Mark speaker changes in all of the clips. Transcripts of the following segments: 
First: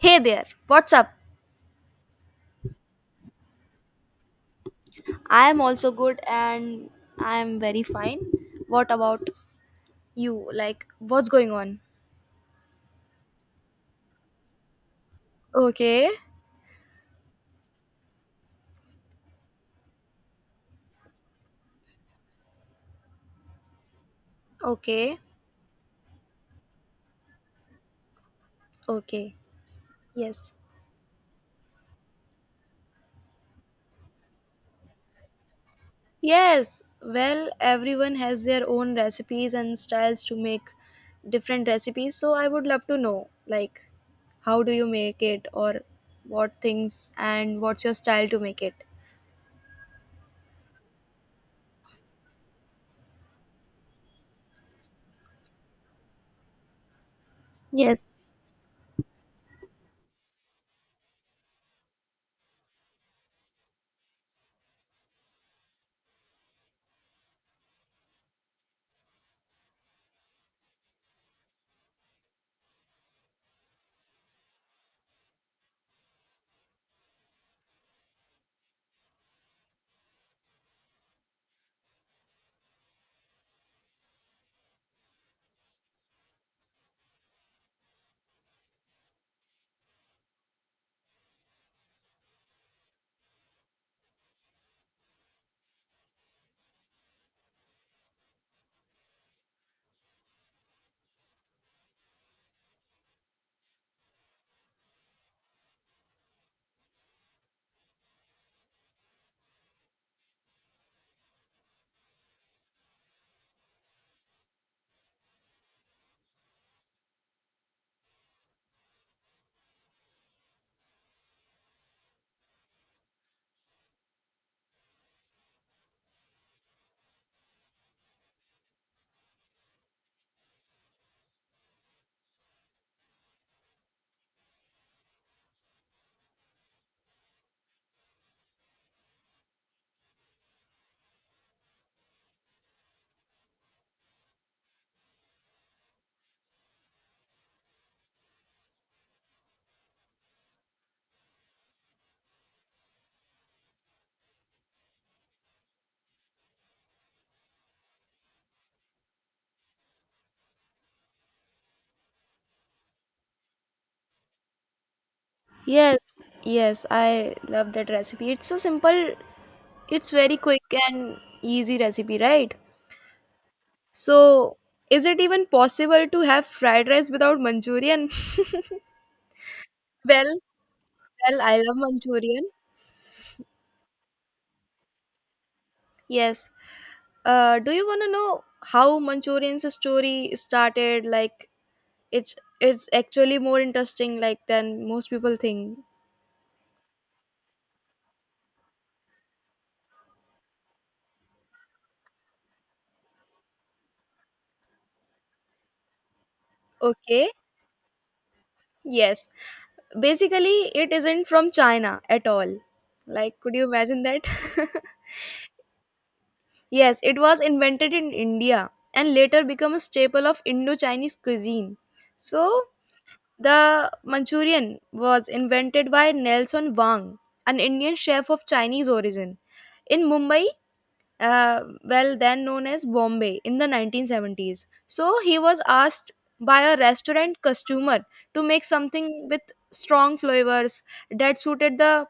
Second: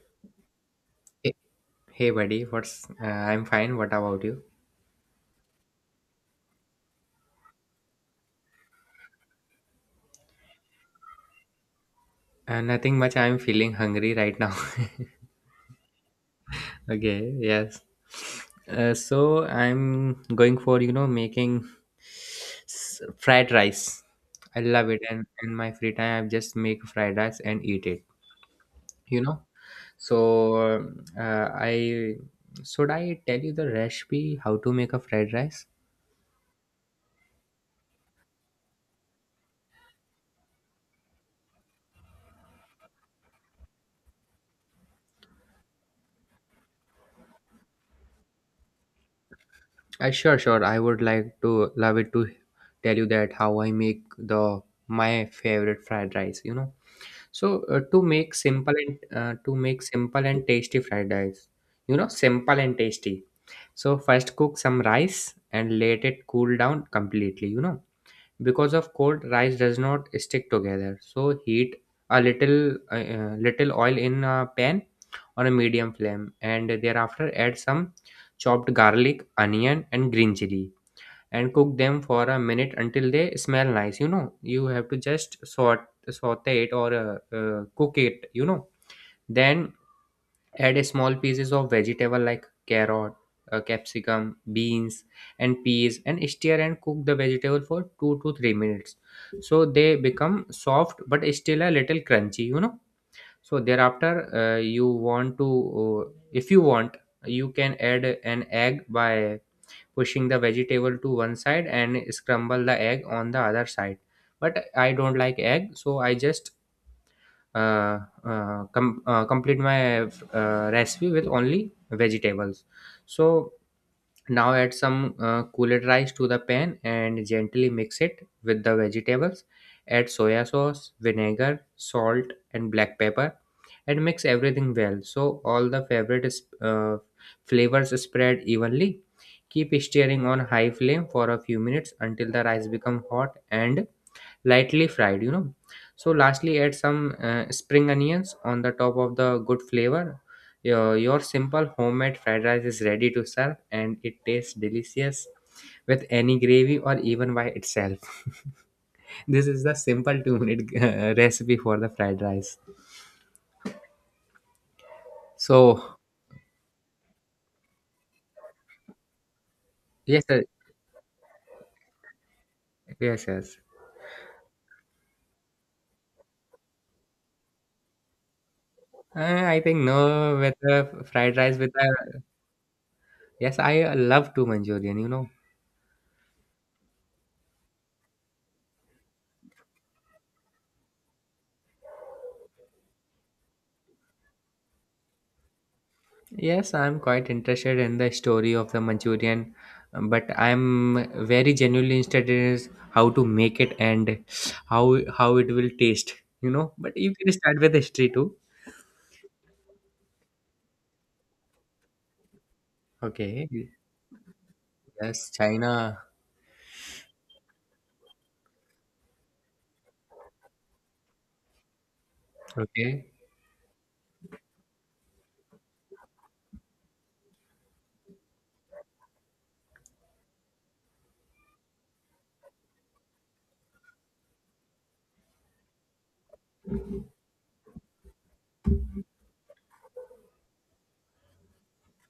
Speaker 1: Hey there, what's up?
Speaker 2: Hey, hey buddy, what's I'm fine. What about you?
Speaker 1: I am also good and I am very fine. What about you? Like, what's going on?
Speaker 2: Nothing much. I'm feeling hungry right now.
Speaker 1: Okay,
Speaker 2: Okay, yes. So I'm going for, making fried rice. I love it,
Speaker 1: okay,
Speaker 2: and in my free time I just make fried rice and eat it, you
Speaker 1: okay.
Speaker 2: know.
Speaker 1: Yes.
Speaker 2: So I Should I tell you the recipe how to make a fried rice?
Speaker 1: Yes, well, everyone has their own recipes and styles to make different recipes, so I would love to know, like, how do you make it or what things and what's your style to make it?
Speaker 2: Sure, sure. I would like to love it to tell you that how I make the my favorite fried rice. So
Speaker 1: Yes.
Speaker 2: to make simple and tasty fried rice, simple and tasty. So first cook some rice and let it cool down completely, because of cold rice does not stick together. So heat a little oil in a pan on a medium flame, and thereafter add some chopped garlic, onion and green chili and cook them for a minute until they smell nice. You have to just sort saute it, or cook it. Then add a small pieces of vegetable like carrot, capsicum, beans and peas, and stir and cook the vegetable for 2 to 3 minutes, so they become soft but still a little crunchy. So thereafter, you want to uh, if you want, you can add an egg by pushing the vegetable to one side and scramble the egg on the other side. But I don't like egg, so I just uh, complete my recipe with only vegetables. So now add some cooled rice to the pan and gently mix it with the vegetables. Add soya sauce, vinegar, salt, and black pepper, and mix everything well so all the flavors spread evenly. Keep stirring on high flame for a few minutes until the rice become hot and lightly fried. So lastly add some spring onions on the top of the good flavor. Your simple homemade fried rice is ready to serve, and it tastes delicious with any gravy or even by itself. This is the simple 2-minute recipe for the fried rice so
Speaker 1: Yes, yes, I love that recipe. It's so simple, it's
Speaker 2: yes,
Speaker 1: very
Speaker 2: sir.
Speaker 1: quick and easy recipe, right?
Speaker 2: Yes, yes.
Speaker 1: So, is it even possible to have fried rice without Manchurian?
Speaker 2: I think no
Speaker 1: Well,
Speaker 2: with the fried
Speaker 1: well,
Speaker 2: rice
Speaker 1: I
Speaker 2: with
Speaker 1: love
Speaker 2: the
Speaker 1: Manchurian.
Speaker 2: Yes, I love to Manchurian.
Speaker 1: Yes. Do you want to know how Manchurian's story started? Like, it's it's actually more interesting, like than most people think.
Speaker 2: Yes, I'm quite interested in the story of the Manchurian, but I'm very genuinely interested in is how to make it and how it will taste. But you
Speaker 1: Okay.
Speaker 2: can start with history too.
Speaker 1: Yes. Basically, it isn't from China at all. Like,
Speaker 2: Okay.
Speaker 1: could you imagine that?
Speaker 2: Yes, China.
Speaker 1: Yes, it was invented in India and later became a staple of Indo Chinese cuisine. So,
Speaker 2: Okay.
Speaker 1: the Manchurian was invented by Nelson Wang, an Indian chef of Chinese origin. In Mumbai, well then known as Bombay in the 1970s. So he was asked by a restaurant customer to make something with strong flavors that suited the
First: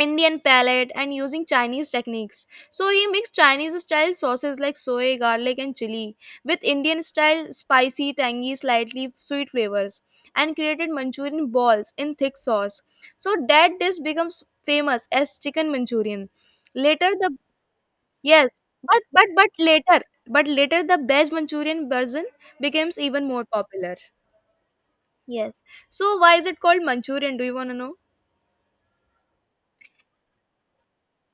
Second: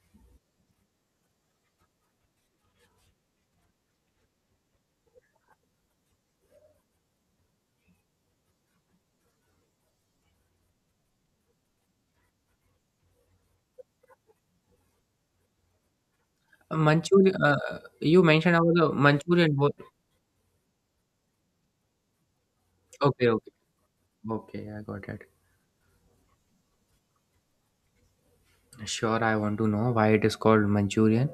Speaker 1: Indian palate and using Chinese techniques. So he mixed Chinese style sauces like soy, garlic, and chili with Indian style spicy, tangy, slightly sweet flavors and created Manchurian balls in thick sauce. So that dish becomes famous as chicken Manchurian. Later, the
Speaker 2: Manchurian. You mentioned
Speaker 1: Yes,
Speaker 2: about the
Speaker 1: but
Speaker 2: Manchurian.
Speaker 1: later, but later the veg Manchurian version becomes even
Speaker 2: Okay,
Speaker 1: more
Speaker 2: okay,
Speaker 1: popular.
Speaker 2: okay. I got it.
Speaker 1: Yes. So why is it called Manchurian? Do you want to know?
Speaker 2: Sure, I want to know why it is called Manchurian.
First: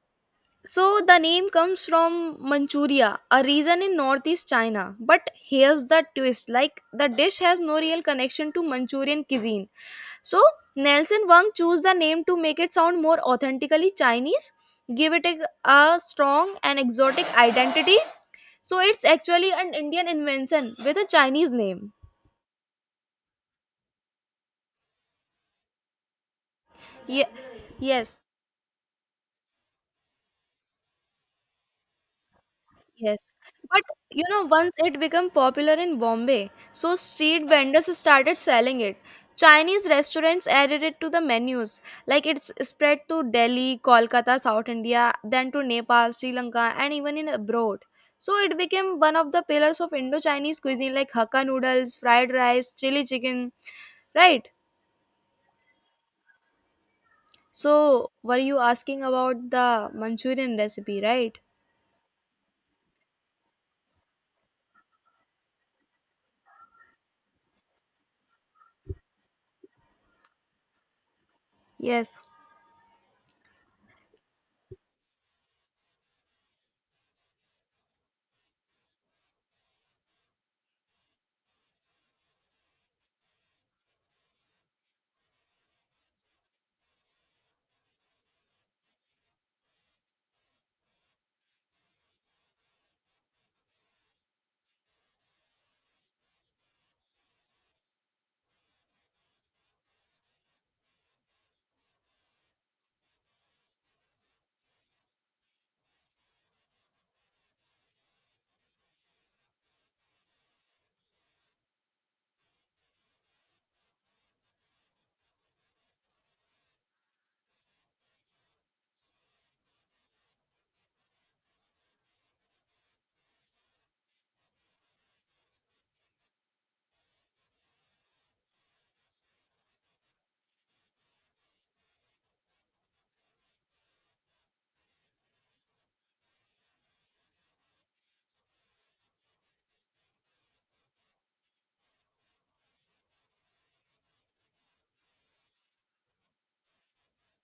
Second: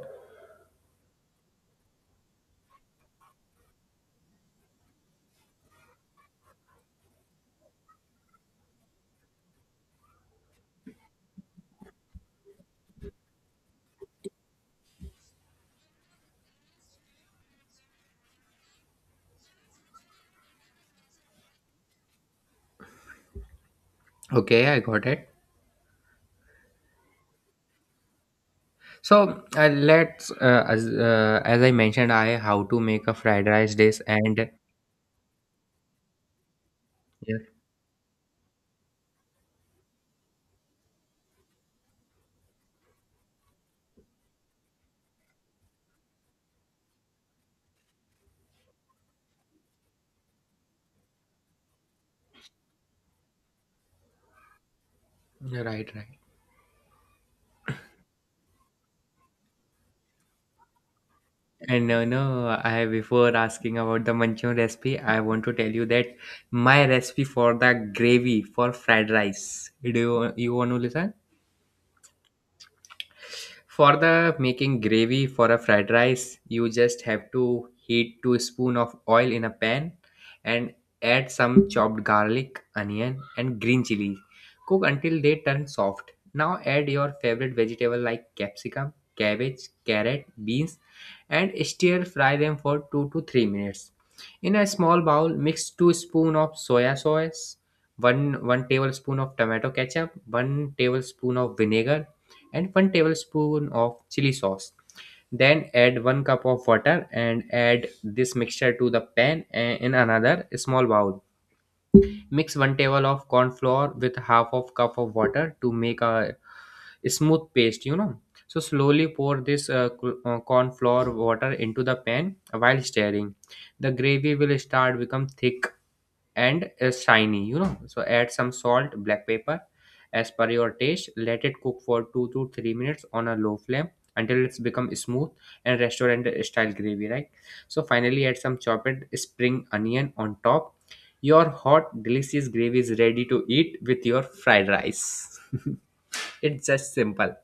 Speaker 1: So the name comes from Manchuria, a region in northeast China. But here's the twist: like the dish has no real connection to Manchurian cuisine. So Nelson Wang chose the name to make it sound more authentically Chinese, give it a strong and exotic identity. So it's actually an Indian invention with a Chinese name.
Speaker 2: Okay, I got it.
Speaker 1: Yeah. Yes.
Speaker 2: So let's as I mentioned, I how to make a
Speaker 1: Yes,
Speaker 2: fried rice
Speaker 1: but
Speaker 2: dish
Speaker 1: you know,
Speaker 2: and
Speaker 1: once it became popular in Bombay, so
Speaker 2: yeah,
Speaker 1: street vendors started selling it. Chinese restaurants added it to the menus. Like it's spread to Delhi, Kolkata, South India, then to Nepal, Sri Lanka, and even in abroad. So it became one of the pillars of Indo-Chinese cuisine, like Hakka noodles, fried rice, chili chicken, right?
Speaker 2: right, right.
Speaker 1: So were you asking about the Manchurian recipe, right?
Speaker 2: And no, I before asking about the Manchurian recipe, I want to tell you that my recipe for the gravy for fried rice. Do you want to listen?
Speaker 1: Yes.
Speaker 2: For the making gravy for a fried rice, you just have to heat 2 spoon of oil in a pan, and add some chopped garlic, onion and green chili. Cook until they turn soft. Now add your favorite vegetable like capsicum, cabbage, carrot, beans and stir fry them for 2 to 3 minutes. In a small bowl, mix 2 spoon of soya sauce, 1 tablespoon of tomato ketchup, 1 tablespoon of vinegar and 1 tablespoon of chili sauce. Then add 1 cup of water and add this mixture to the pan, in another small bowl. Mix 1 table of corn flour with half of cup of water to make a smooth paste. So slowly pour this corn flour water into the pan while stirring. The gravy will start become thick and shiny. So add some salt, black pepper as per your taste. Let it cook for 2 to 3 minutes on a low flame until it's become smooth and restaurant style gravy, right? So finally add some chopped spring onion on top. Your hot delicious gravy is ready to eat with your fried rice. It's just simple,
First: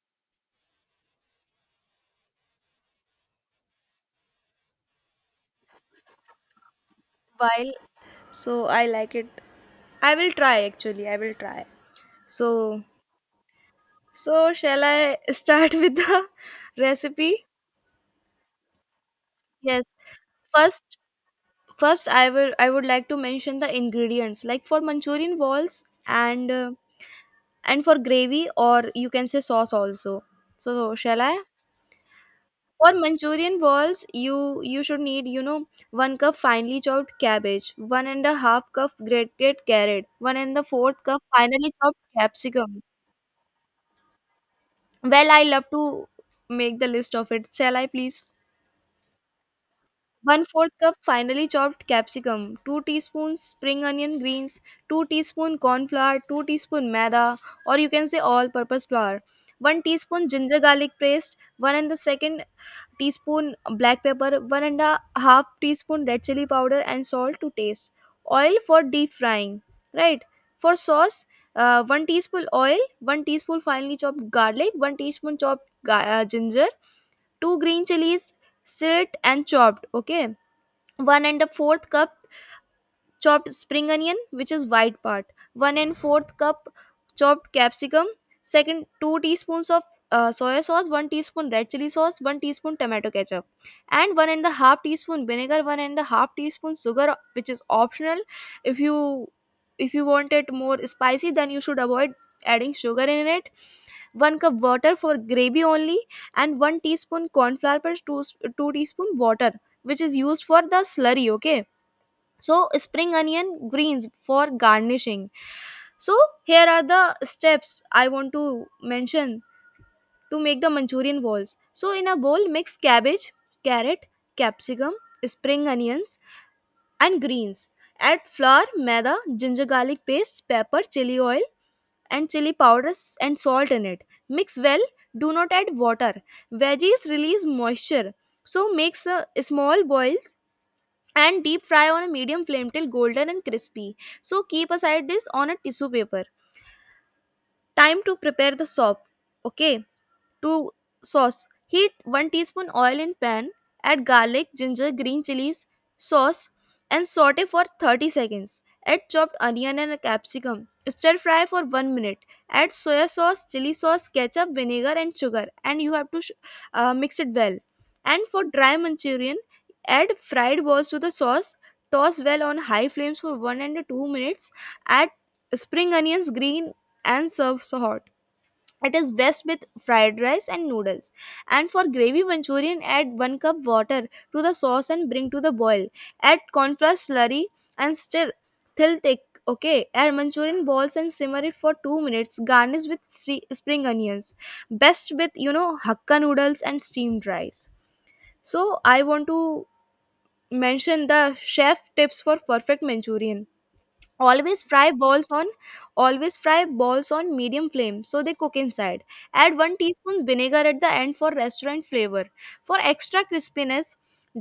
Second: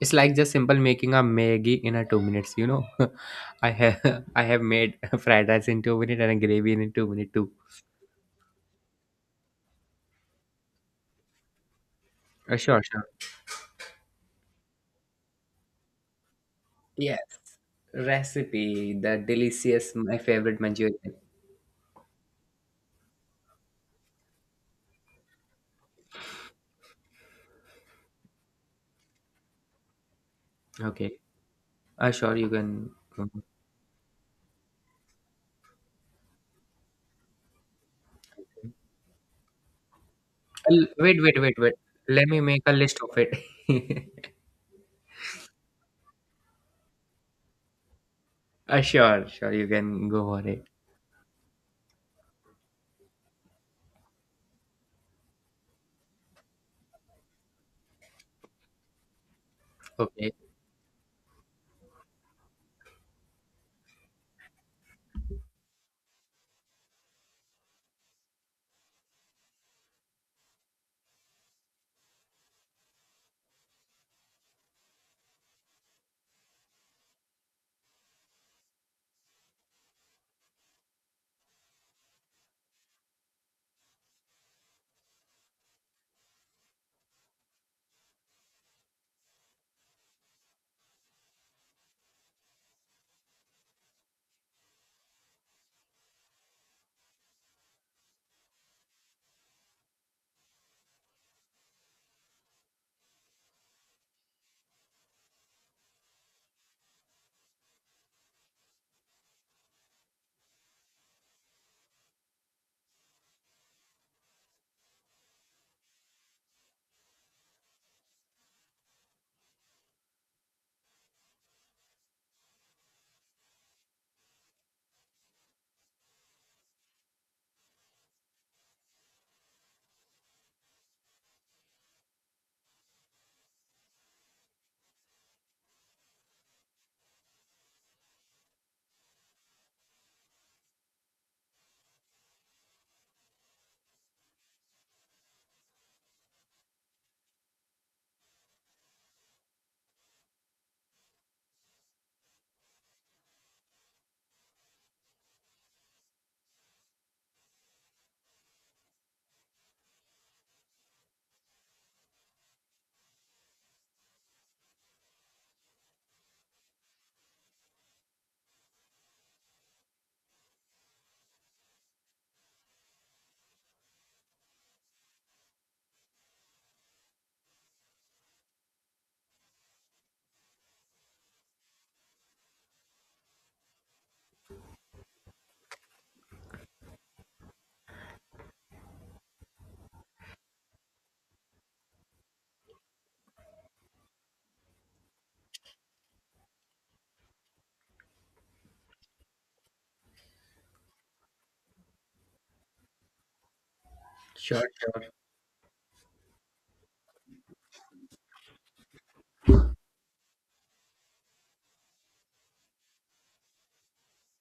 Speaker 2: it's like just simple making a maggie in a 2 minutes. I have I have made fried rice in 2 minutes and a gravy in 2 minutes too.
Speaker 1: While so I like it. I will try actually. I will try.
Speaker 2: Sure,
Speaker 1: So,
Speaker 2: sure.
Speaker 1: so shall I start with the
Speaker 2: Yes.
Speaker 1: recipe?
Speaker 2: Recipe, the
Speaker 1: Yes.
Speaker 2: delicious, my favorite
Speaker 1: First,
Speaker 2: Manchurian.
Speaker 1: first, I will I would like to mention the ingredients like for Manchurian balls and for gravy or you can say sauce also. So,
Speaker 2: Okay.
Speaker 1: shall I?
Speaker 2: Sure, you can.
Speaker 1: For
Speaker 2: I'll-
Speaker 1: Manchurian balls, you should need you know one cup finely chopped cabbage, one and a half cup grated carrot, one and the fourth
Speaker 2: Wait,
Speaker 1: cup
Speaker 2: wait, wait,
Speaker 1: finely
Speaker 2: wait.
Speaker 1: chopped
Speaker 2: Let me make a
Speaker 1: capsicum.
Speaker 2: list of it.
Speaker 1: Well, I love to make the list of it. Shall I please?
Speaker 2: Sure, sure, you can go
Speaker 1: One
Speaker 2: for it.
Speaker 1: fourth cup finely chopped capsicum, 2 teaspoons spring onion greens, 2 teaspoon corn flour, 2 teaspoon maida or you can say all purpose flour, 1 teaspoon
Speaker 2: Okay.
Speaker 1: ginger garlic paste, 1 and the second teaspoon black pepper, one and a half teaspoon red chili powder and salt to taste. Oil for deep frying, right? For sauce, 1 teaspoon oil, 1 teaspoon finely chopped garlic, 1 teaspoon chopped ginger, 2 green chilies, slit and chopped, okay? One and a fourth cup chopped spring onion which is white part, one and fourth cup chopped capsicum, second two teaspoons of soy sauce, one teaspoon red chili sauce, one teaspoon tomato ketchup and one and a half teaspoon vinegar, one and a half teaspoon sugar which is optional. If you if you want it more spicy then you should avoid adding sugar in it. One cup water for gravy only and one teaspoon corn flour per two teaspoon water which is used for the slurry, okay? So spring onion greens for garnishing. So here are the steps I want to mention to make the Manchurian balls. So in a bowl mix cabbage, carrot, capsicum, spring onions and greens. Add flour, maida, ginger garlic paste, pepper, chili oil and chili powders and salt in it. Mix well. Do not add water, veggies release moisture. So makes a small boils and deep fry on a medium flame till golden and crispy. So keep aside this on a tissue paper. Time to prepare the soup. Okay, to sauce. Heat 1 teaspoon oil in pan, add garlic, ginger, green chilies, sauce and saute for 30 seconds. Add chopped onion and a capsicum. Stir fry for 1 minute. Add soya sauce, chili sauce, ketchup, vinegar and sugar and you have to mix it well. And for dry manchurian, add fried balls to the sauce. Toss well on high flames for 1 and 2 minutes. Add spring onions, green and serve so hot. It is best with fried rice and noodles. And for gravy manchurian, add 1 cup water to the sauce and bring to the boil. Add cornflour slurry and stir till thick. Okay, add manchurian balls and simmer it for 2 minutes. Garnish with spring onions. Best with, you know, hakka noodles and steamed rice. So, I want to mention the chef tips for perfect manchurian. always
Speaker 2: Sure,
Speaker 1: fry
Speaker 2: sure.
Speaker 1: balls on Always fry balls on medium flame so they cook inside, add 1 teaspoon vinegar at the end for restaurant flavor, for extra crispiness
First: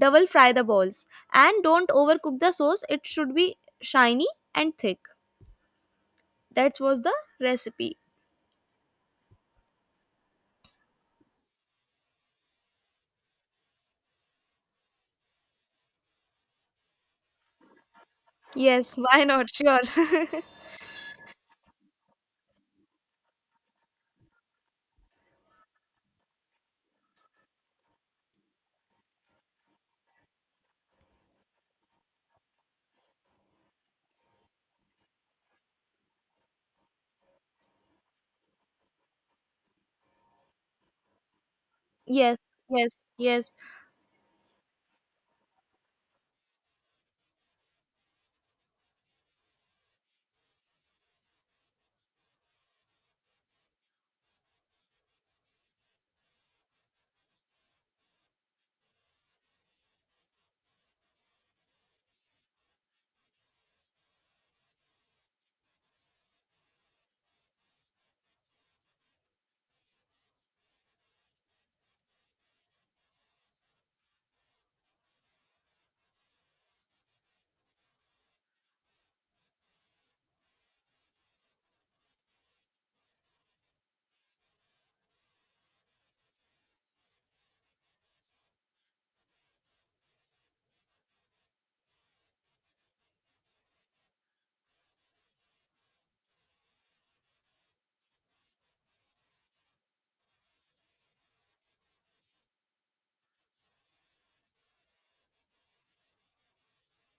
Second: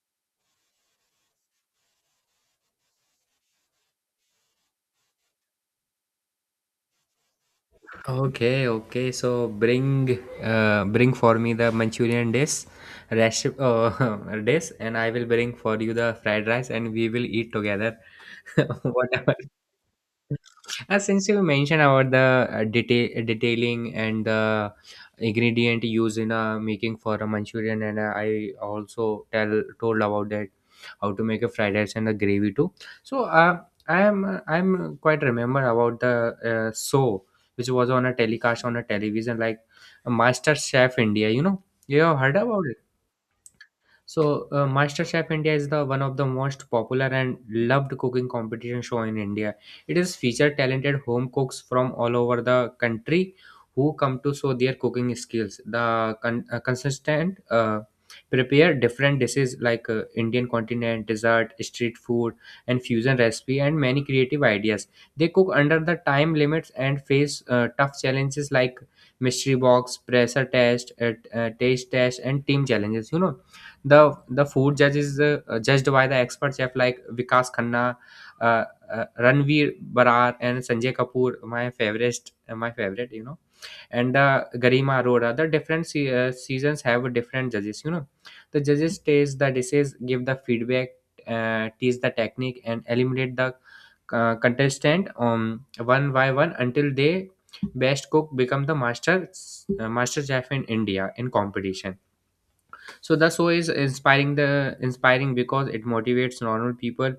Speaker 1: double fry the balls and don't overcook the sauce, it should be shiny and thick. That was the recipe.
Speaker 2: Okay, okay. So bring for me the Manchurian dish, recipe, dish, and I will bring for you the fried rice, and we will eat together.
Speaker 1: Yes, why
Speaker 2: Whatever.
Speaker 1: not, sure.
Speaker 2: Since you mentioned about the detailing and the ingredient used in making for a Manchurian, and I also tell told about that how to make a fried rice and the gravy too. So I'm quite remember about the show which was on a telecast on a television like Master Chef India. You know, you have heard
Speaker 1: yes
Speaker 2: about it.
Speaker 1: yes.
Speaker 2: So, MasterChef India is the one of the most popular and loved cooking competition show in India. It is featured talented home cooks from all over the country who come to show their cooking skills. The consistent prepare different dishes like Indian continent, dessert, street food, and fusion recipe, and many creative ideas. They cook under the time limits and face tough challenges like mystery box, pressure test, taste test, and team challenges. You know, the food judge is judged by the expert chef like Vikas Khanna, uh, Ranveer Barar, and Sanjay Kapoor. My favorite, and Garima Arora. The different seasons have different judges. You know, the judges taste the dishes, give the feedback, teach the technique, and eliminate the contestant one by one until they best cook become the master chef in India in competition. So the show is inspiring because it motivates normal people,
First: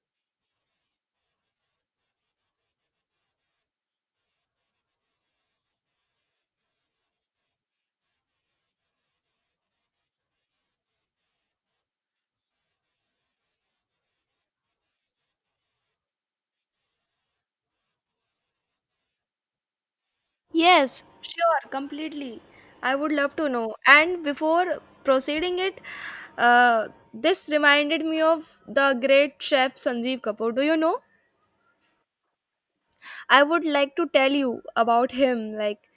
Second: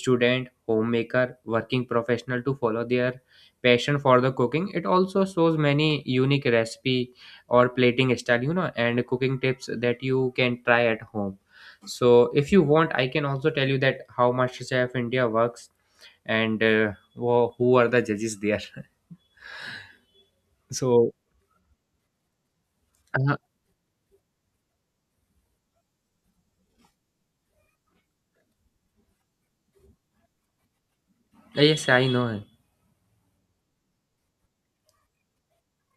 Speaker 2: student, homemaker, working professional to follow their passion for the cooking. It also shows many unique recipe or plating style, and cooking tips that you can try at home. So if you want, I can also tell you that how MasterChef India works, and who are the judges there.
Speaker 1: Yes,
Speaker 2: So,
Speaker 1: sure, completely. I would love
Speaker 2: uh,
Speaker 1: to know. And before proceeding it, this reminded me of the great chef Sanjeev Kapoor. Do you know?
Speaker 2: yes, I know.
Speaker 1: I would like to tell you about him, like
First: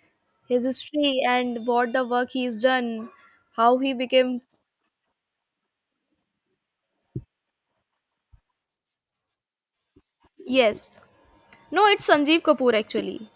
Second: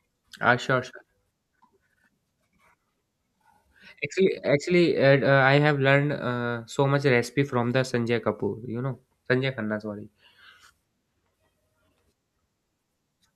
Speaker 1: his
Speaker 2: Sure, sure.
Speaker 1: history and what the work he's done, how he
Speaker 2: Actually,
Speaker 1: became.
Speaker 2: actually, uh, uh, I have learned so much recipe from the Sanjay Kapoor. You know, Sanjay Khanna. Sorry,
Speaker 1: Yes. No, it's Sanjeev Kapoor actually.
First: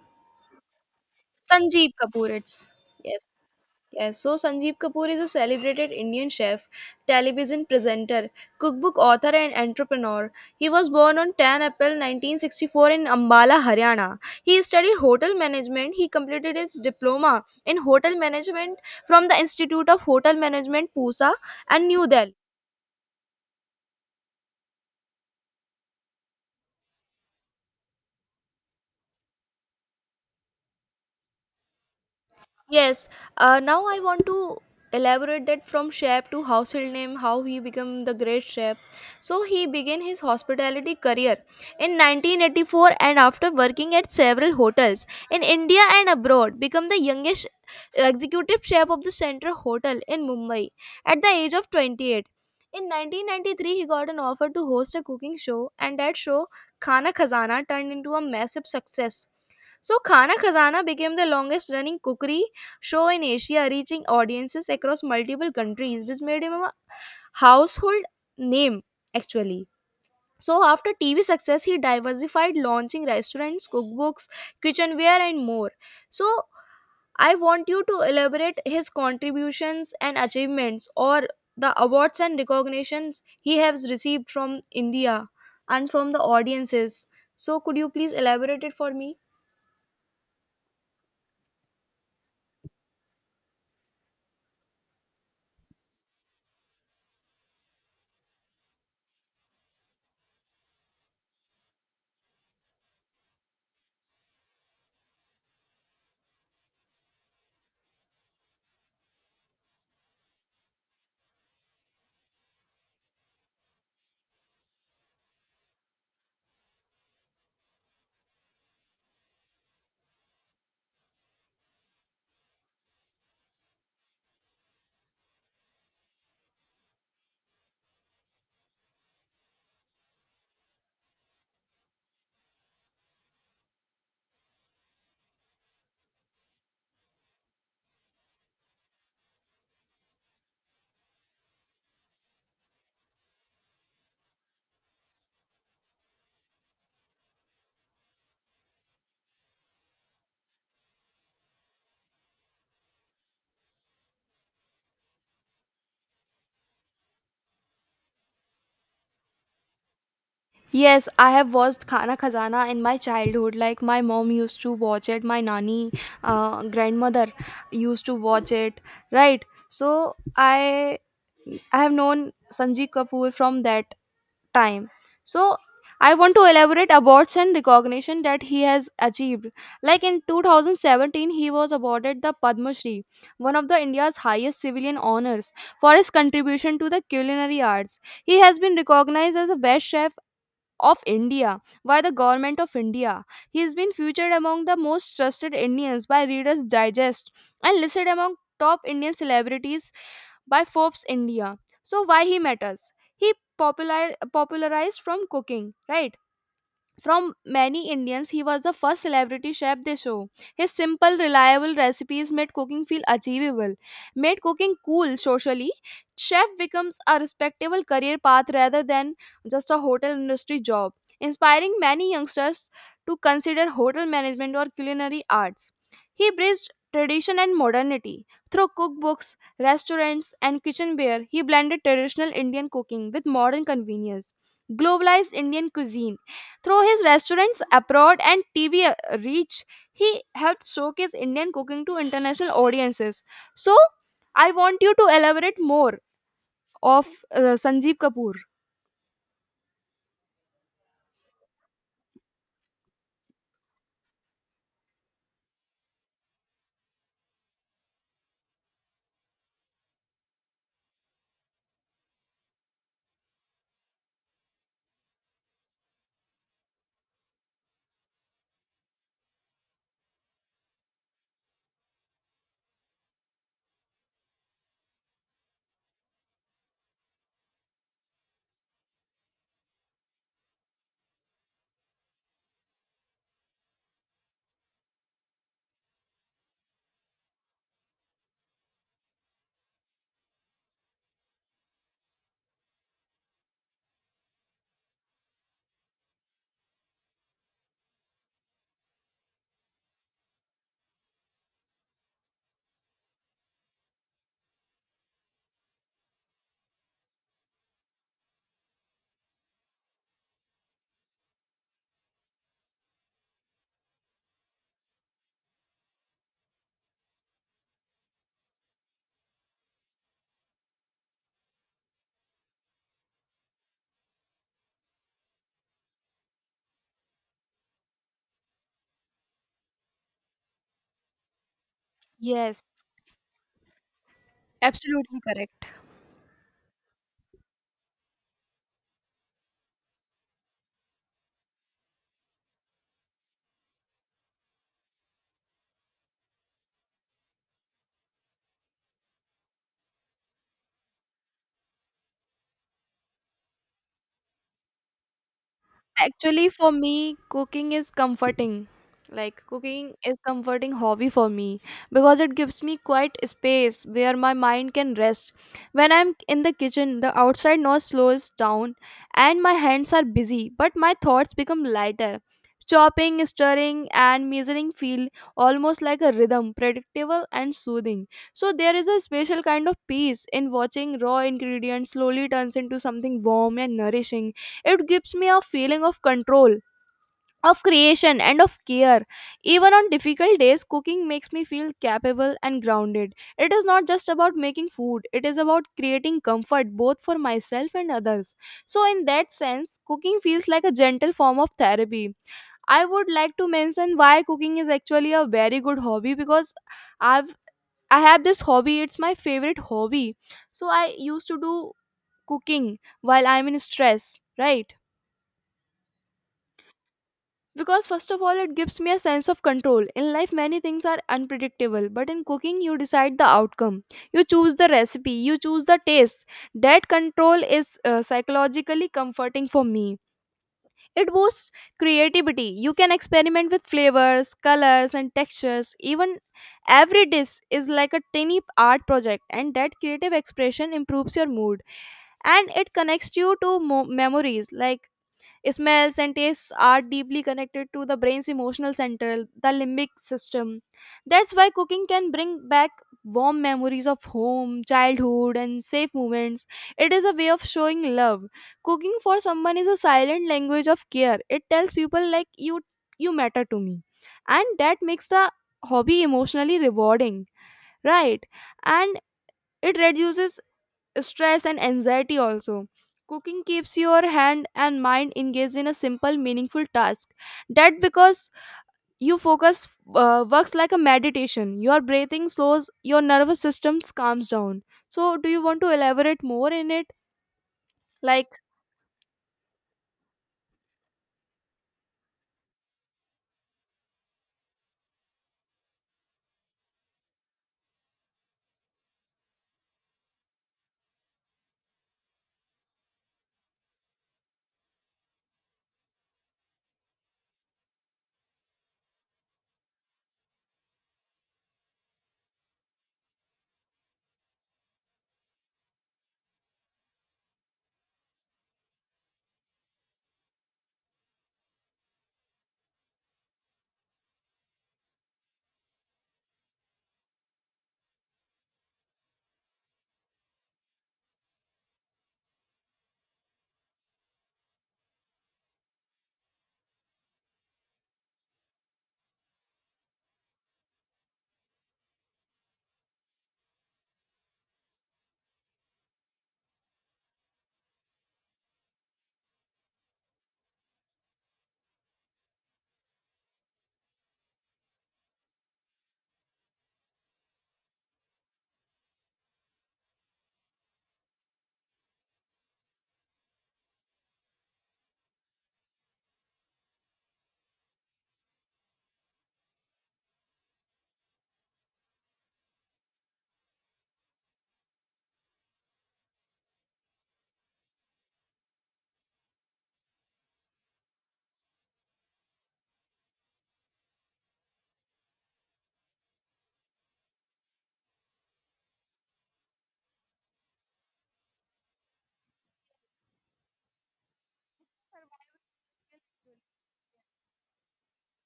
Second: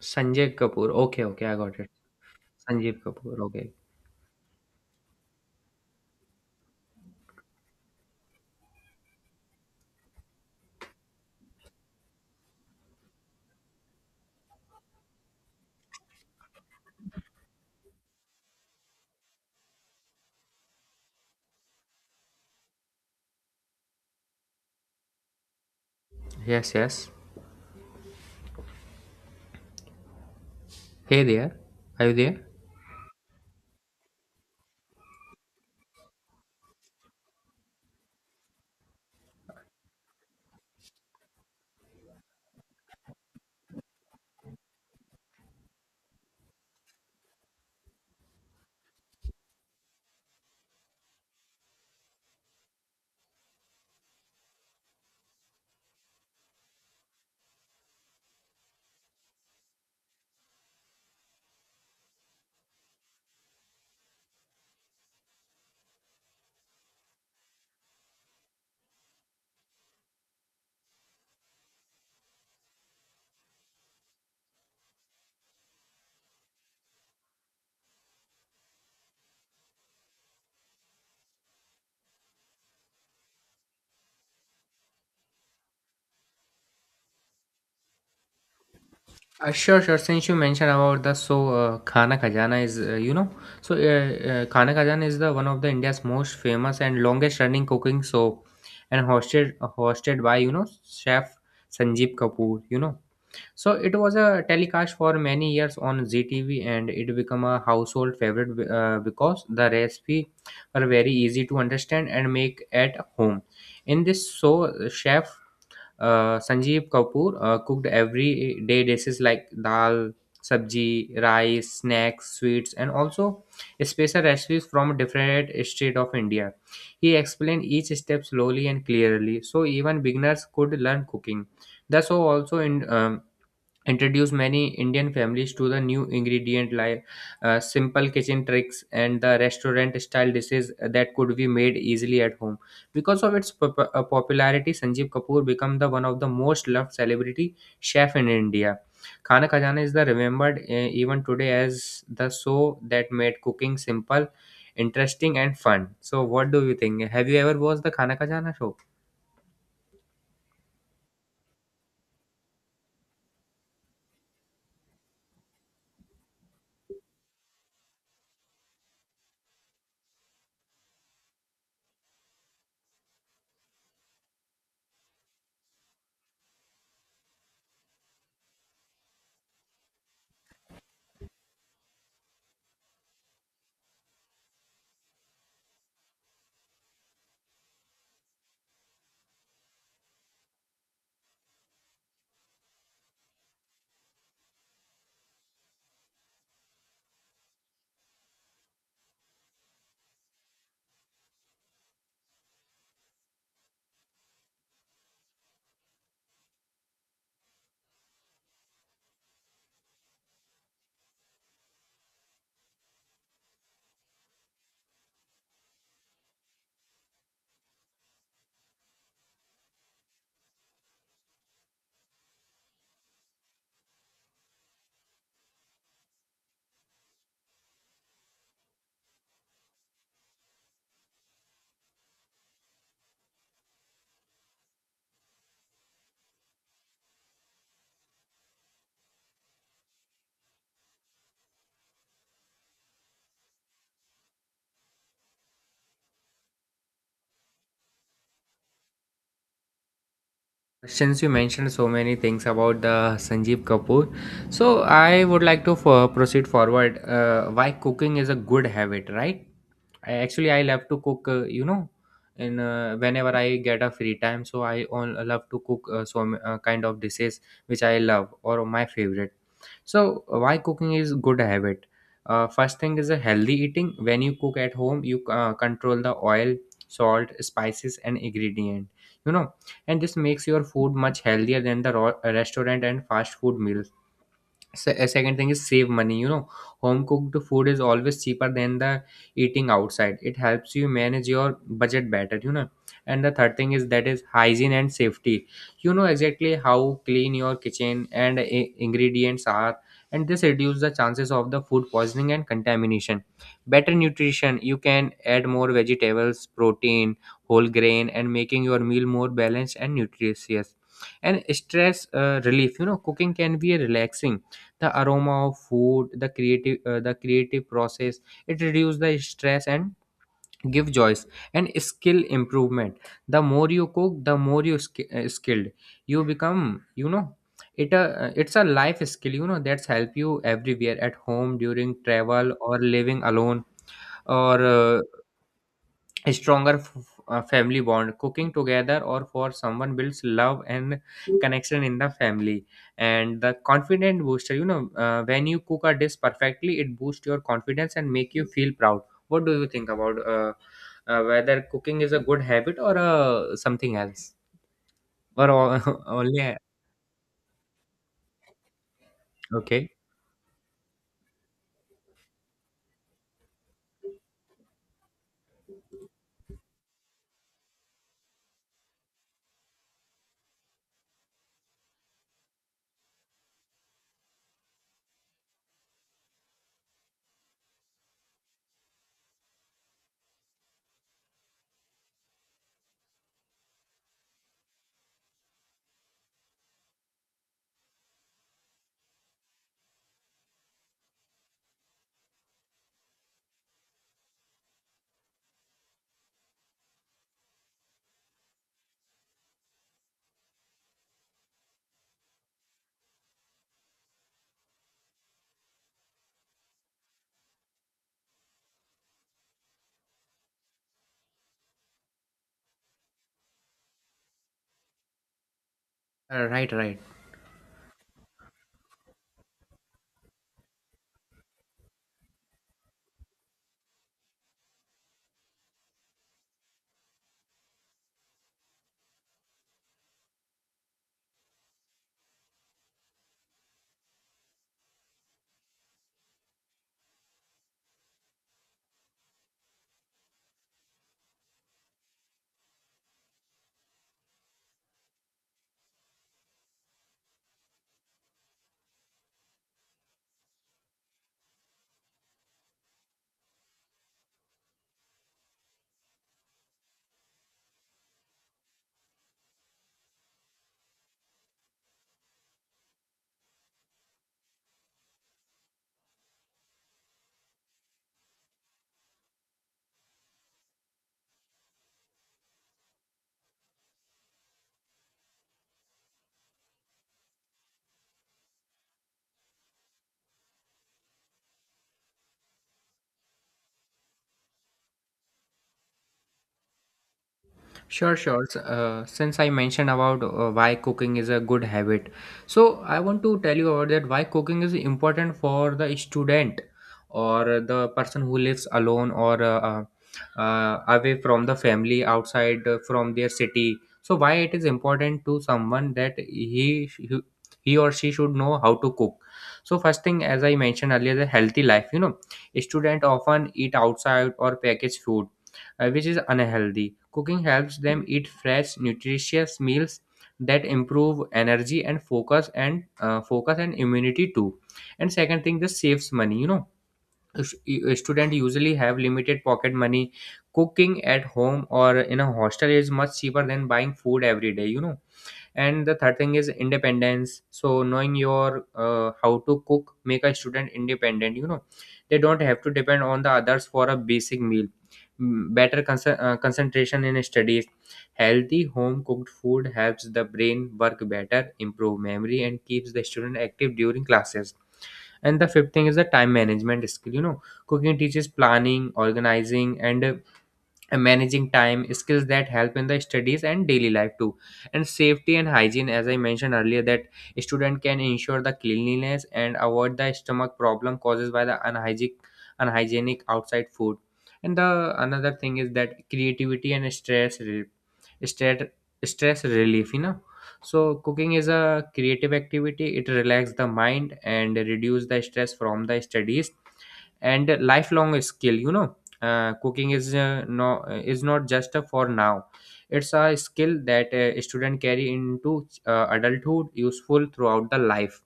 Speaker 2: Sanjay Kapoor. Okay, okay, I got it.
Speaker 1: Sanjeev Kapoor, it's.
Speaker 2: Sanjeev
Speaker 1: Yes.
Speaker 2: Kapoor. Okay.
Speaker 1: Yes, so Sanjeev Kapoor is a celebrated Indian chef, television presenter, cookbook author, and entrepreneur. He was born on 10 April 1964 in Ambala, Haryana. He studied hotel management. He completed his diploma in hotel management from the Institute of Hotel Management, Pusa, and New Delhi.
Speaker 2: Yes, yes. Hey there. Are you there?
Speaker 1: Yes, now I want to elaborate that from chef to household name, how he became the great chef. So he began his hospitality career in 1984 and after working at several hotels in India and abroad, become the youngest executive chef of the Central Hotel in Mumbai at the age of 28. In 1993, he got an offer to host a cooking show, and that show, Khana Khazana, turned into a massive success. So, Khana Khazana became the longest running cookery show in Asia, reaching audiences across multiple countries, which made him a household name actually. So, after TV success, he diversified, launching restaurants, cookbooks, kitchenware, and more. So, I want you to elaborate his contributions and achievements or the awards and recognitions he has received from India and from the audiences. So, could you please elaborate it for me?
Speaker 2: Sure, sure. Since you mentioned about the so Khana Khajana is you know Khana Khajana is the one of the India's most famous and longest running cooking show, and hosted by chef Sanjeev Kapoor. So it was a telecast for many years on ZTV, and it became a household favorite because the recipe were very easy to understand and make at home. In this show, chef Sanjeev Kapoor cooked everyday dishes like dal, sabji, rice, snacks, sweets, and also special recipes from different state of India. He explained each step slowly and clearly, so even beginners could learn cooking. The show also in introduced many Indian families to the new ingredient like simple kitchen tricks and the restaurant style dishes that could be made easily at home. Because of its popularity, Sanjeev Kapoor became the one of the most loved celebrity chef in India. Khana Khajana is the remembered even today as the show that made cooking simple, interesting, and fun. So, what do you think? Have you ever watched the Khana Khajana show?
Speaker 1: Yes, I have watched Khana Khazana in my childhood. Like my mom used to watch it, my nani, grandmother used to watch it, right? So I have known Sanjeev Kapoor from that time. So I want to elaborate awards and recognition that he has achieved. Like in 2017, he was awarded the Padma Shri, one of the India's highest civilian honors, for his contribution to the culinary arts. He has been recognized as the best chef of India by the government of India. He has been featured among the most trusted Indians by Reader's Digest and listed among top Indian celebrities by Forbes India. So why he matters? He popularized from cooking, right? From many Indians, he was the first celebrity chef they show. His simple, reliable recipes made cooking feel achievable, made cooking cool socially. Chef becomes a respectable career path rather than just a hotel industry job, inspiring many youngsters to consider hotel management or culinary arts. He bridged tradition and modernity. Through cookbooks, restaurants, and kitchenware, he blended traditional Indian cooking with modern convenience. Globalized Indian cuisine through his restaurants abroad and TV reach, he helped showcase Indian cooking to international audiences. So, I want you to elaborate more of Sanjeev Kapoor.
Speaker 2: Since you mentioned so many things about the Sanjeev Kapoor, so I would like to proceed forward. Why cooking is a good habit, right? Actually, I love to cook. In whenever I get a free time, so I all love to cook some kind of dishes which I love or my favorite. So why cooking is good habit? First thing is a healthy eating. When you cook at home, you control the oil, salt, spices, and ingredient. You know, and this makes your food much healthier than the raw, restaurant and fast food meals. Second thing is save money. Home cooked food is always cheaper than the eating outside. It helps you manage your budget better. And the third thing is that is hygiene and safety. You know exactly how clean your kitchen and ingredients are, and this reduces the chances of the food poisoning and contamination. Better nutrition, you can add more vegetables, protein, whole grain, and making your meal more balanced and nutritious. And stress relief, you know, cooking can be relaxing. The aroma of food, the creative the creative process, it reduces the stress and give joys. And skill improvement, the more you cook the more you skilled you become. It's a life skill, you know, that's help you everywhere, at home, during travel,
Speaker 1: Yes,
Speaker 2: or living alone or
Speaker 1: absolutely correct.
Speaker 2: a stronger family bond. Cooking together or for someone builds love and connection in the family. And the confident booster, you know, when you cook a dish perfectly, it boosts your confidence and make you feel proud. What do you think about whether cooking is a good habit or something else, or
Speaker 1: Actually,
Speaker 2: only.
Speaker 1: for me, cooking is comforting. Like
Speaker 2: Okay.
Speaker 1: cooking is comforting hobby for me because it gives me quiet space where my mind can rest. When I'm in the kitchen, the outside noise slows down and my hands are busy, but my thoughts become lighter. Chopping, stirring, and measuring feel almost like a rhythm, predictable and soothing. So there is a special kind of peace in watching raw ingredients slowly turns into something warm and nourishing. It gives me a feeling of control, of creation, and of care. Even on difficult days, cooking makes me feel capable and grounded. It is not just about making food, it is about creating comfort both for myself and others. So, in that sense, cooking feels like a gentle form of therapy. I would like to mention why cooking is actually a very good hobby because I've I have this hobby, it's my favorite hobby. So I used to do cooking while I'm in stress, right?
Speaker 2: Right, right.
Speaker 1: Because, first of all, it gives me a sense of control. In life, many things are unpredictable, but in cooking, you decide the outcome. You choose the recipe, you choose the taste. That control is psychologically comforting for me. It boosts creativity. You can experiment with flavors, colors, and textures. Even every dish is like a tiny art project, and that creative expression improves your mood, and it connects you to memories, like, smells and tastes are deeply connected to the brain's emotional center, the limbic system. That's why cooking can bring back warm memories of home, childhood, and safe moments. It is a way of showing love. Cooking for someone is a silent language of care. It tells people, like, you matter to me. And that makes the hobby emotionally rewarding, right? And it reduces stress and anxiety also. Cooking keeps your hand and mind engaged in a simple, meaningful task. That, because you focus, works like a meditation. Your breathing slows, your nervous system calms down. So, do you want to elaborate more in it?
Speaker 2: Sure,
Speaker 1: Like,
Speaker 2: sure. Since I mentioned about why cooking is a good habit, so I want to tell you about that why cooking is important for the student or the person who lives alone or away from the family, outside from their city. So why it is important to someone that he he or she should know how to cook. So first thing, as I mentioned earlier, the healthy life. You know, student often eat outside or packaged food which is unhealthy. Cooking helps them eat fresh, nutritious meals that improve energy and focus and immunity too. And second thing, this saves money. You know, students usually have limited pocket money. Cooking at home or in a hostel is much cheaper than buying food every day. You know, and the third thing is independence. So knowing your how to cook make a student independent, you know, they don't have to depend on the others for a basic meal. Mm, better concentration in studies. Healthy home cooked food helps the brain work better, improve memory, and keeps the student active during classes. And the fifth thing is the time management skill, you know, cooking teaches planning, organizing, and managing time, skills that help in the studies and daily life too. And safety and hygiene, as I mentioned earlier, that student can ensure the cleanliness and avoid the stomach problem caused by the unhygienic outside food. And the another thing is that creativity and stat- stress relief, you know. So cooking is a creative activity, it relaxes the mind and reduce the stress from the studies. And lifelong skill, you know, cooking is is not just for now, it's a skill that a student carry into adulthood, useful throughout the life.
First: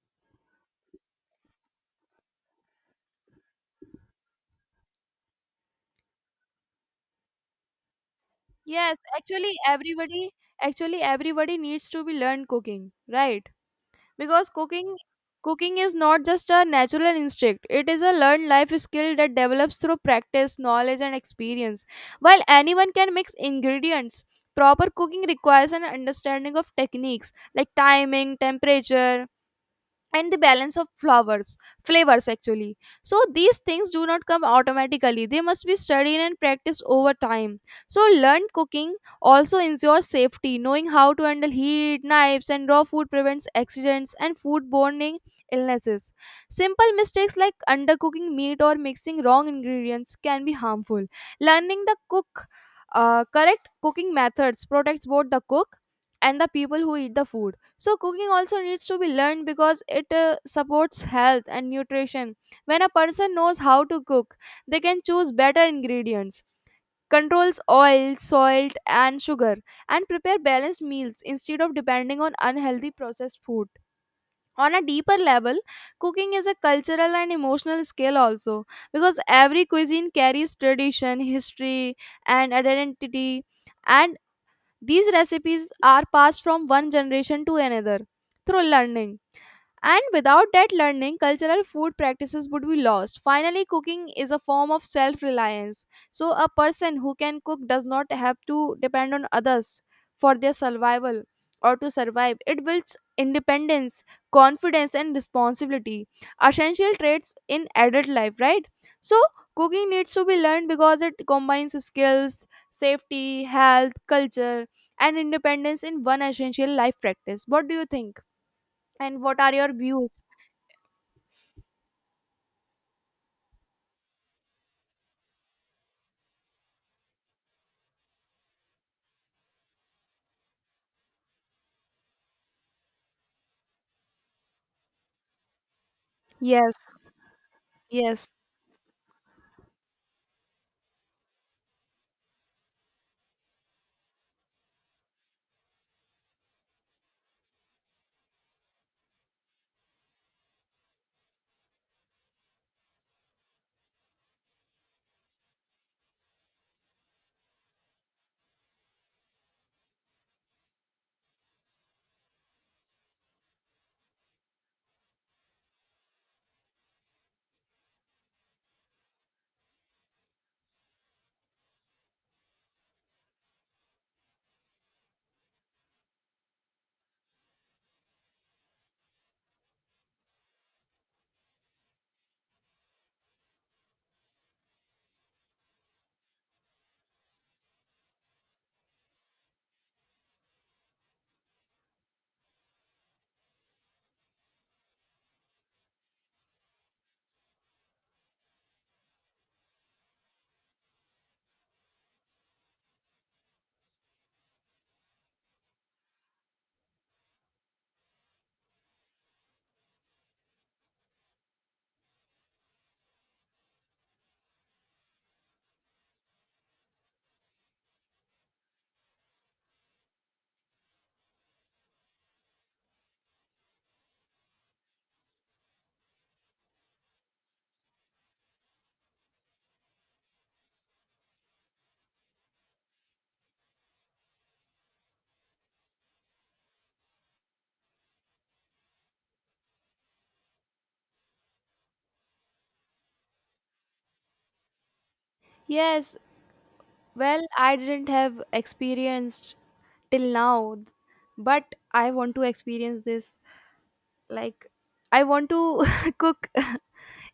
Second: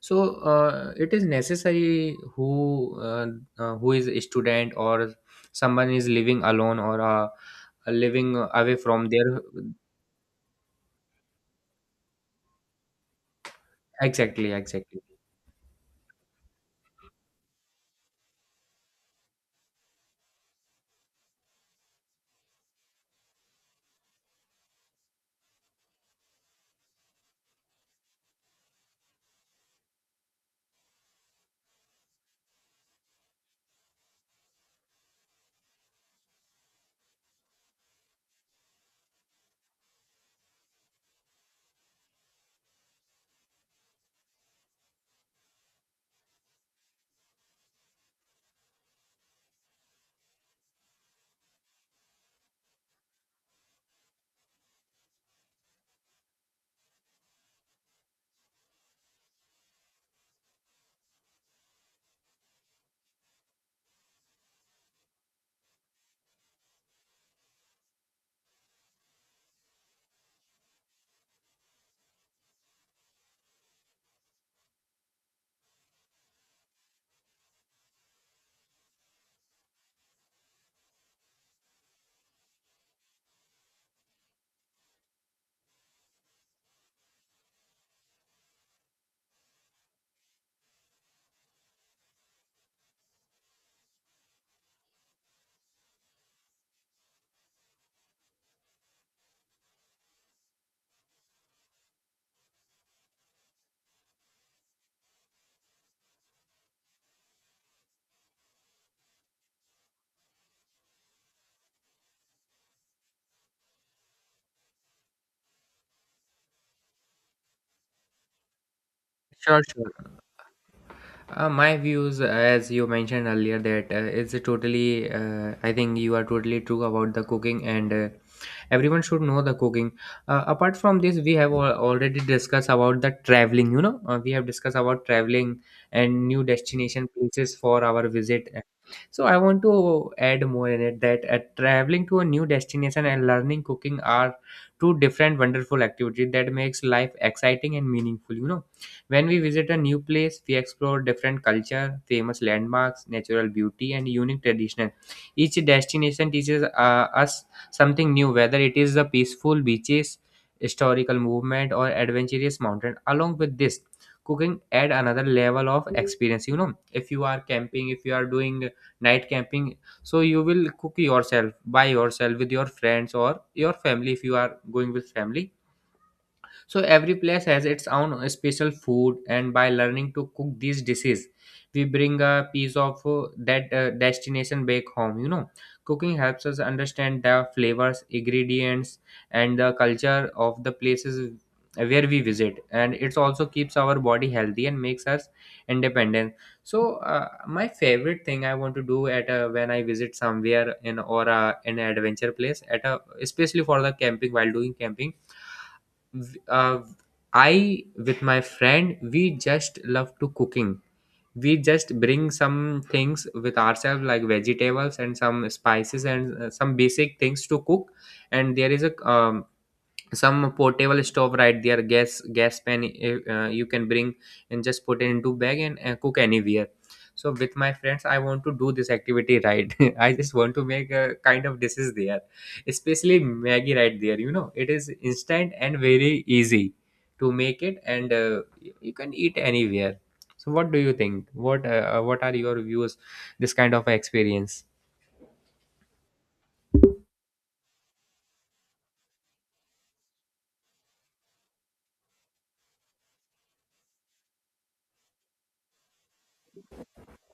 Speaker 2: So it is necessary who is a student or someone is living alone or living away
Speaker 1: yes,
Speaker 2: from their.
Speaker 1: actually, everybody needs to be learned cooking, right? Because
Speaker 2: Exactly,
Speaker 1: cooking
Speaker 2: exactly.
Speaker 1: cooking is not just a natural instinct, it is a learned life skill that develops through practice, knowledge, and experience. While anyone can mix ingredients, proper cooking requires an understanding of techniques like timing, temperature, and the balance of flowers, flavors actually. So these things do not come automatically, they must be studied and practiced over time. So learned cooking also ensures safety. Knowing how to handle heat, knives, and raw food prevents accidents and foodborne illnesses. Simple mistakes like undercooking meat or mixing wrong ingredients can be harmful. Learning the cook Correct cooking methods protects both the cook and the people who eat the food. So, cooking also needs to be learned because it supports health and nutrition. When a person knows how to cook, they can choose better ingredients, controls oil, salt, and sugar, and prepare balanced meals instead of depending on unhealthy processed food. On a deeper level, cooking is a cultural and emotional skill also, because every cuisine carries tradition, history, and identity. And these recipes are passed from one generation to another through learning. And without that learning, cultural food practices would be lost. Finally, cooking is a form of self reliance. So, a person who can cook does not have to depend on others for their survival or to survive. It builds independence, confidence, and responsibility. Essential traits in adult life, right? So, cooking needs to be learned because it combines skills, safety, health, culture, and independence in one essential life practice. What do you think? And what are
Speaker 2: Sure,
Speaker 1: your
Speaker 2: sure.
Speaker 1: views?
Speaker 2: My views, as you mentioned earlier, that it's a totally I think you are totally true about the cooking, and everyone should know the cooking. Apart from this, we have already discussed about the traveling, you know, we have discussed about traveling and new
Speaker 1: Yes,
Speaker 2: destination places for our
Speaker 1: yes.
Speaker 2: visit. So I want to add more in it, that traveling to a new destination and learning cooking are two different wonderful activities that makes life exciting and meaningful, you know. When we visit a new place, we explore different culture, famous landmarks, natural beauty, and unique tradition. Each destination teaches us something new, whether it is the peaceful beaches, historical movement, or adventurous mountain. Along with this, cooking add another level of experience. You know, if you are camping, if you are doing night camping, so you will cook yourself, by yourself, with your friends or your family if you are going with family. So every place has its own special food, and by learning to cook these dishes, we bring a piece of that destination back home. You know, cooking helps us understand the flavors, ingredients, and the culture of the places where we visit, and it also keeps our body healthy and makes us independent. So my favorite thing I want to do at a, when I visit somewhere in or a, in an adventure place at a, especially for the camping, while doing camping uh, I with my friend, we just love to cooking. We just bring some things with ourselves, like vegetables and some spices and some basic things to cook. And there is a some portable stove right there, gas pan you can bring and just put it into bag and cook anywhere. So with my friends, I want to do this activity, right? I just want to make a kind of dishes there, especially maggie right there, you know, it is instant and very easy to make it, and you can eat anywhere. So what do you think, what are your views, this kind of experience?
Speaker 1: Yes, well, I didn't have experienced till now, but I want to experience this. Like, I want to cook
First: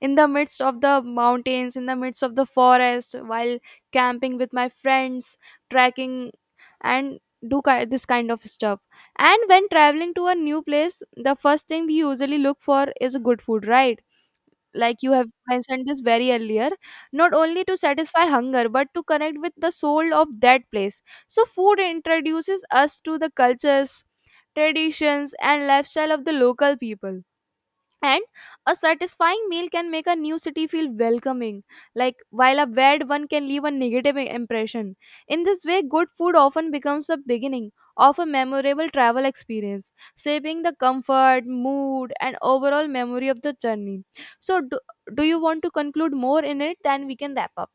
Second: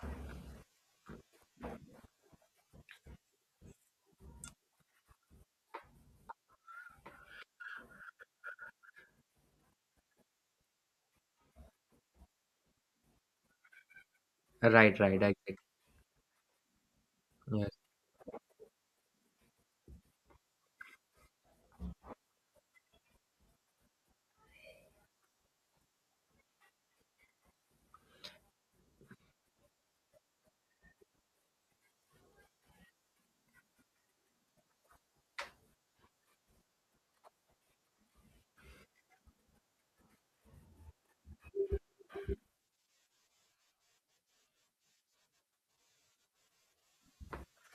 Speaker 1: in the midst of the mountains, in the midst of the forest, while camping with my friends, trekking, and this kind of stuff. And when traveling to a new place, the first thing we usually look for is good food, right?
Speaker 2: Right,
Speaker 1: Like you
Speaker 2: right.
Speaker 1: have mentioned this very earlier, not only
Speaker 2: Agree.
Speaker 1: to satisfy hunger but to connect with the soul of that place. So, food introduces us to the cultures, traditions, and lifestyle of the local people, and a satisfying meal can make a new city feel welcoming, like, while a bad one can leave a impression. In this way, good food often becomes the beginning of a memorable travel experience, shaping the comfort, mood, and overall memory of the journey. So do you want to conclude more in it, then we can wrap up?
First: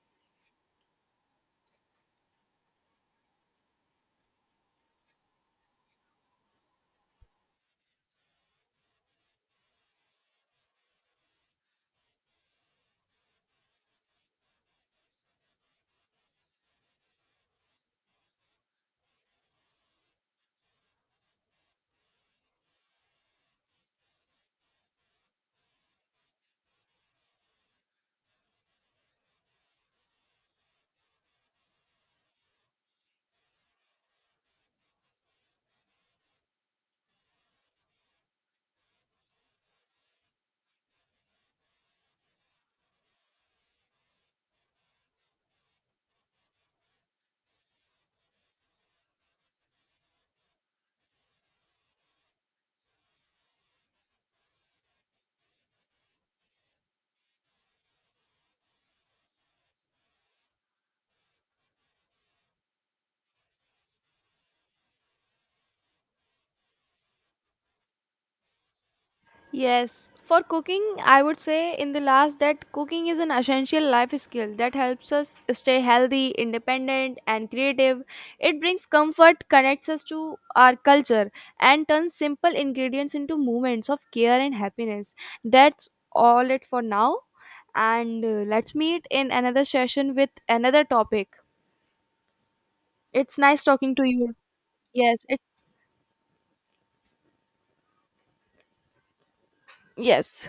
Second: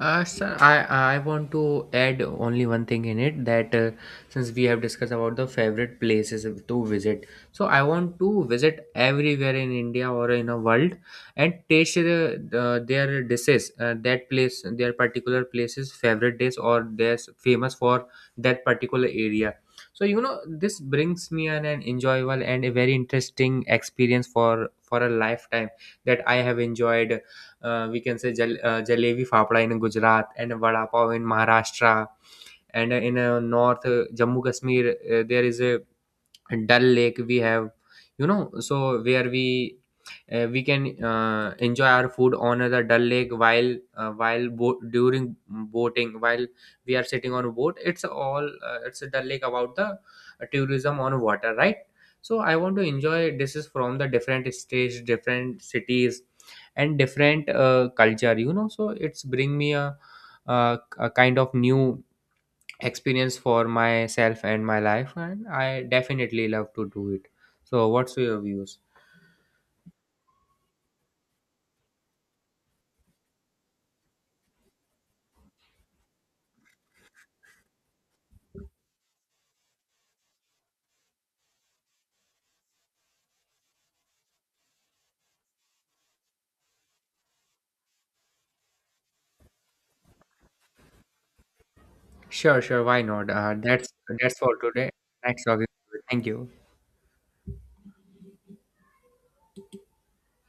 Speaker 2: Sir, I want to add only one thing in it, that since we have discussed about the favorite places to visit, so I want to visit everywhere in India or in a world and taste their dishes, that place, their particular places, favorite dish or they're famous for that particular area. So you know, this brings me an enjoyable and a very interesting experience for a lifetime that I have enjoyed. We can say jalebi fapda in Gujarat and vada pav in Maharashtra, and in north Jammu Kashmir, there is a Dal Lake we have, you know, so where we can enjoy our food on the Dal Lake while during boating, while we are sitting on a boat. It's all it's a Dal Lake about the tourism on water, right? So I want to enjoy dishes from the different states, different cities, and different culture. You know, so it's bring me a kind of new experience for myself and my life, and I definitely love to do it. So what's your views?
Speaker 1: Yes, for cooking, I would say in the last that cooking is an essential life skill that helps us stay healthy, independent, and creative. It brings comfort, connects us to our culture, and turns simple ingredients into moments of care and happiness. That's all it for now. And let's meet in another session with another topic.
Speaker 2: Sure, sure, why not?
Speaker 1: It's nice
Speaker 2: That's
Speaker 1: talking to you.
Speaker 2: that's for today.
Speaker 1: Yes, it's
Speaker 2: Nice talking to you. Thank you.
Speaker 1: yes.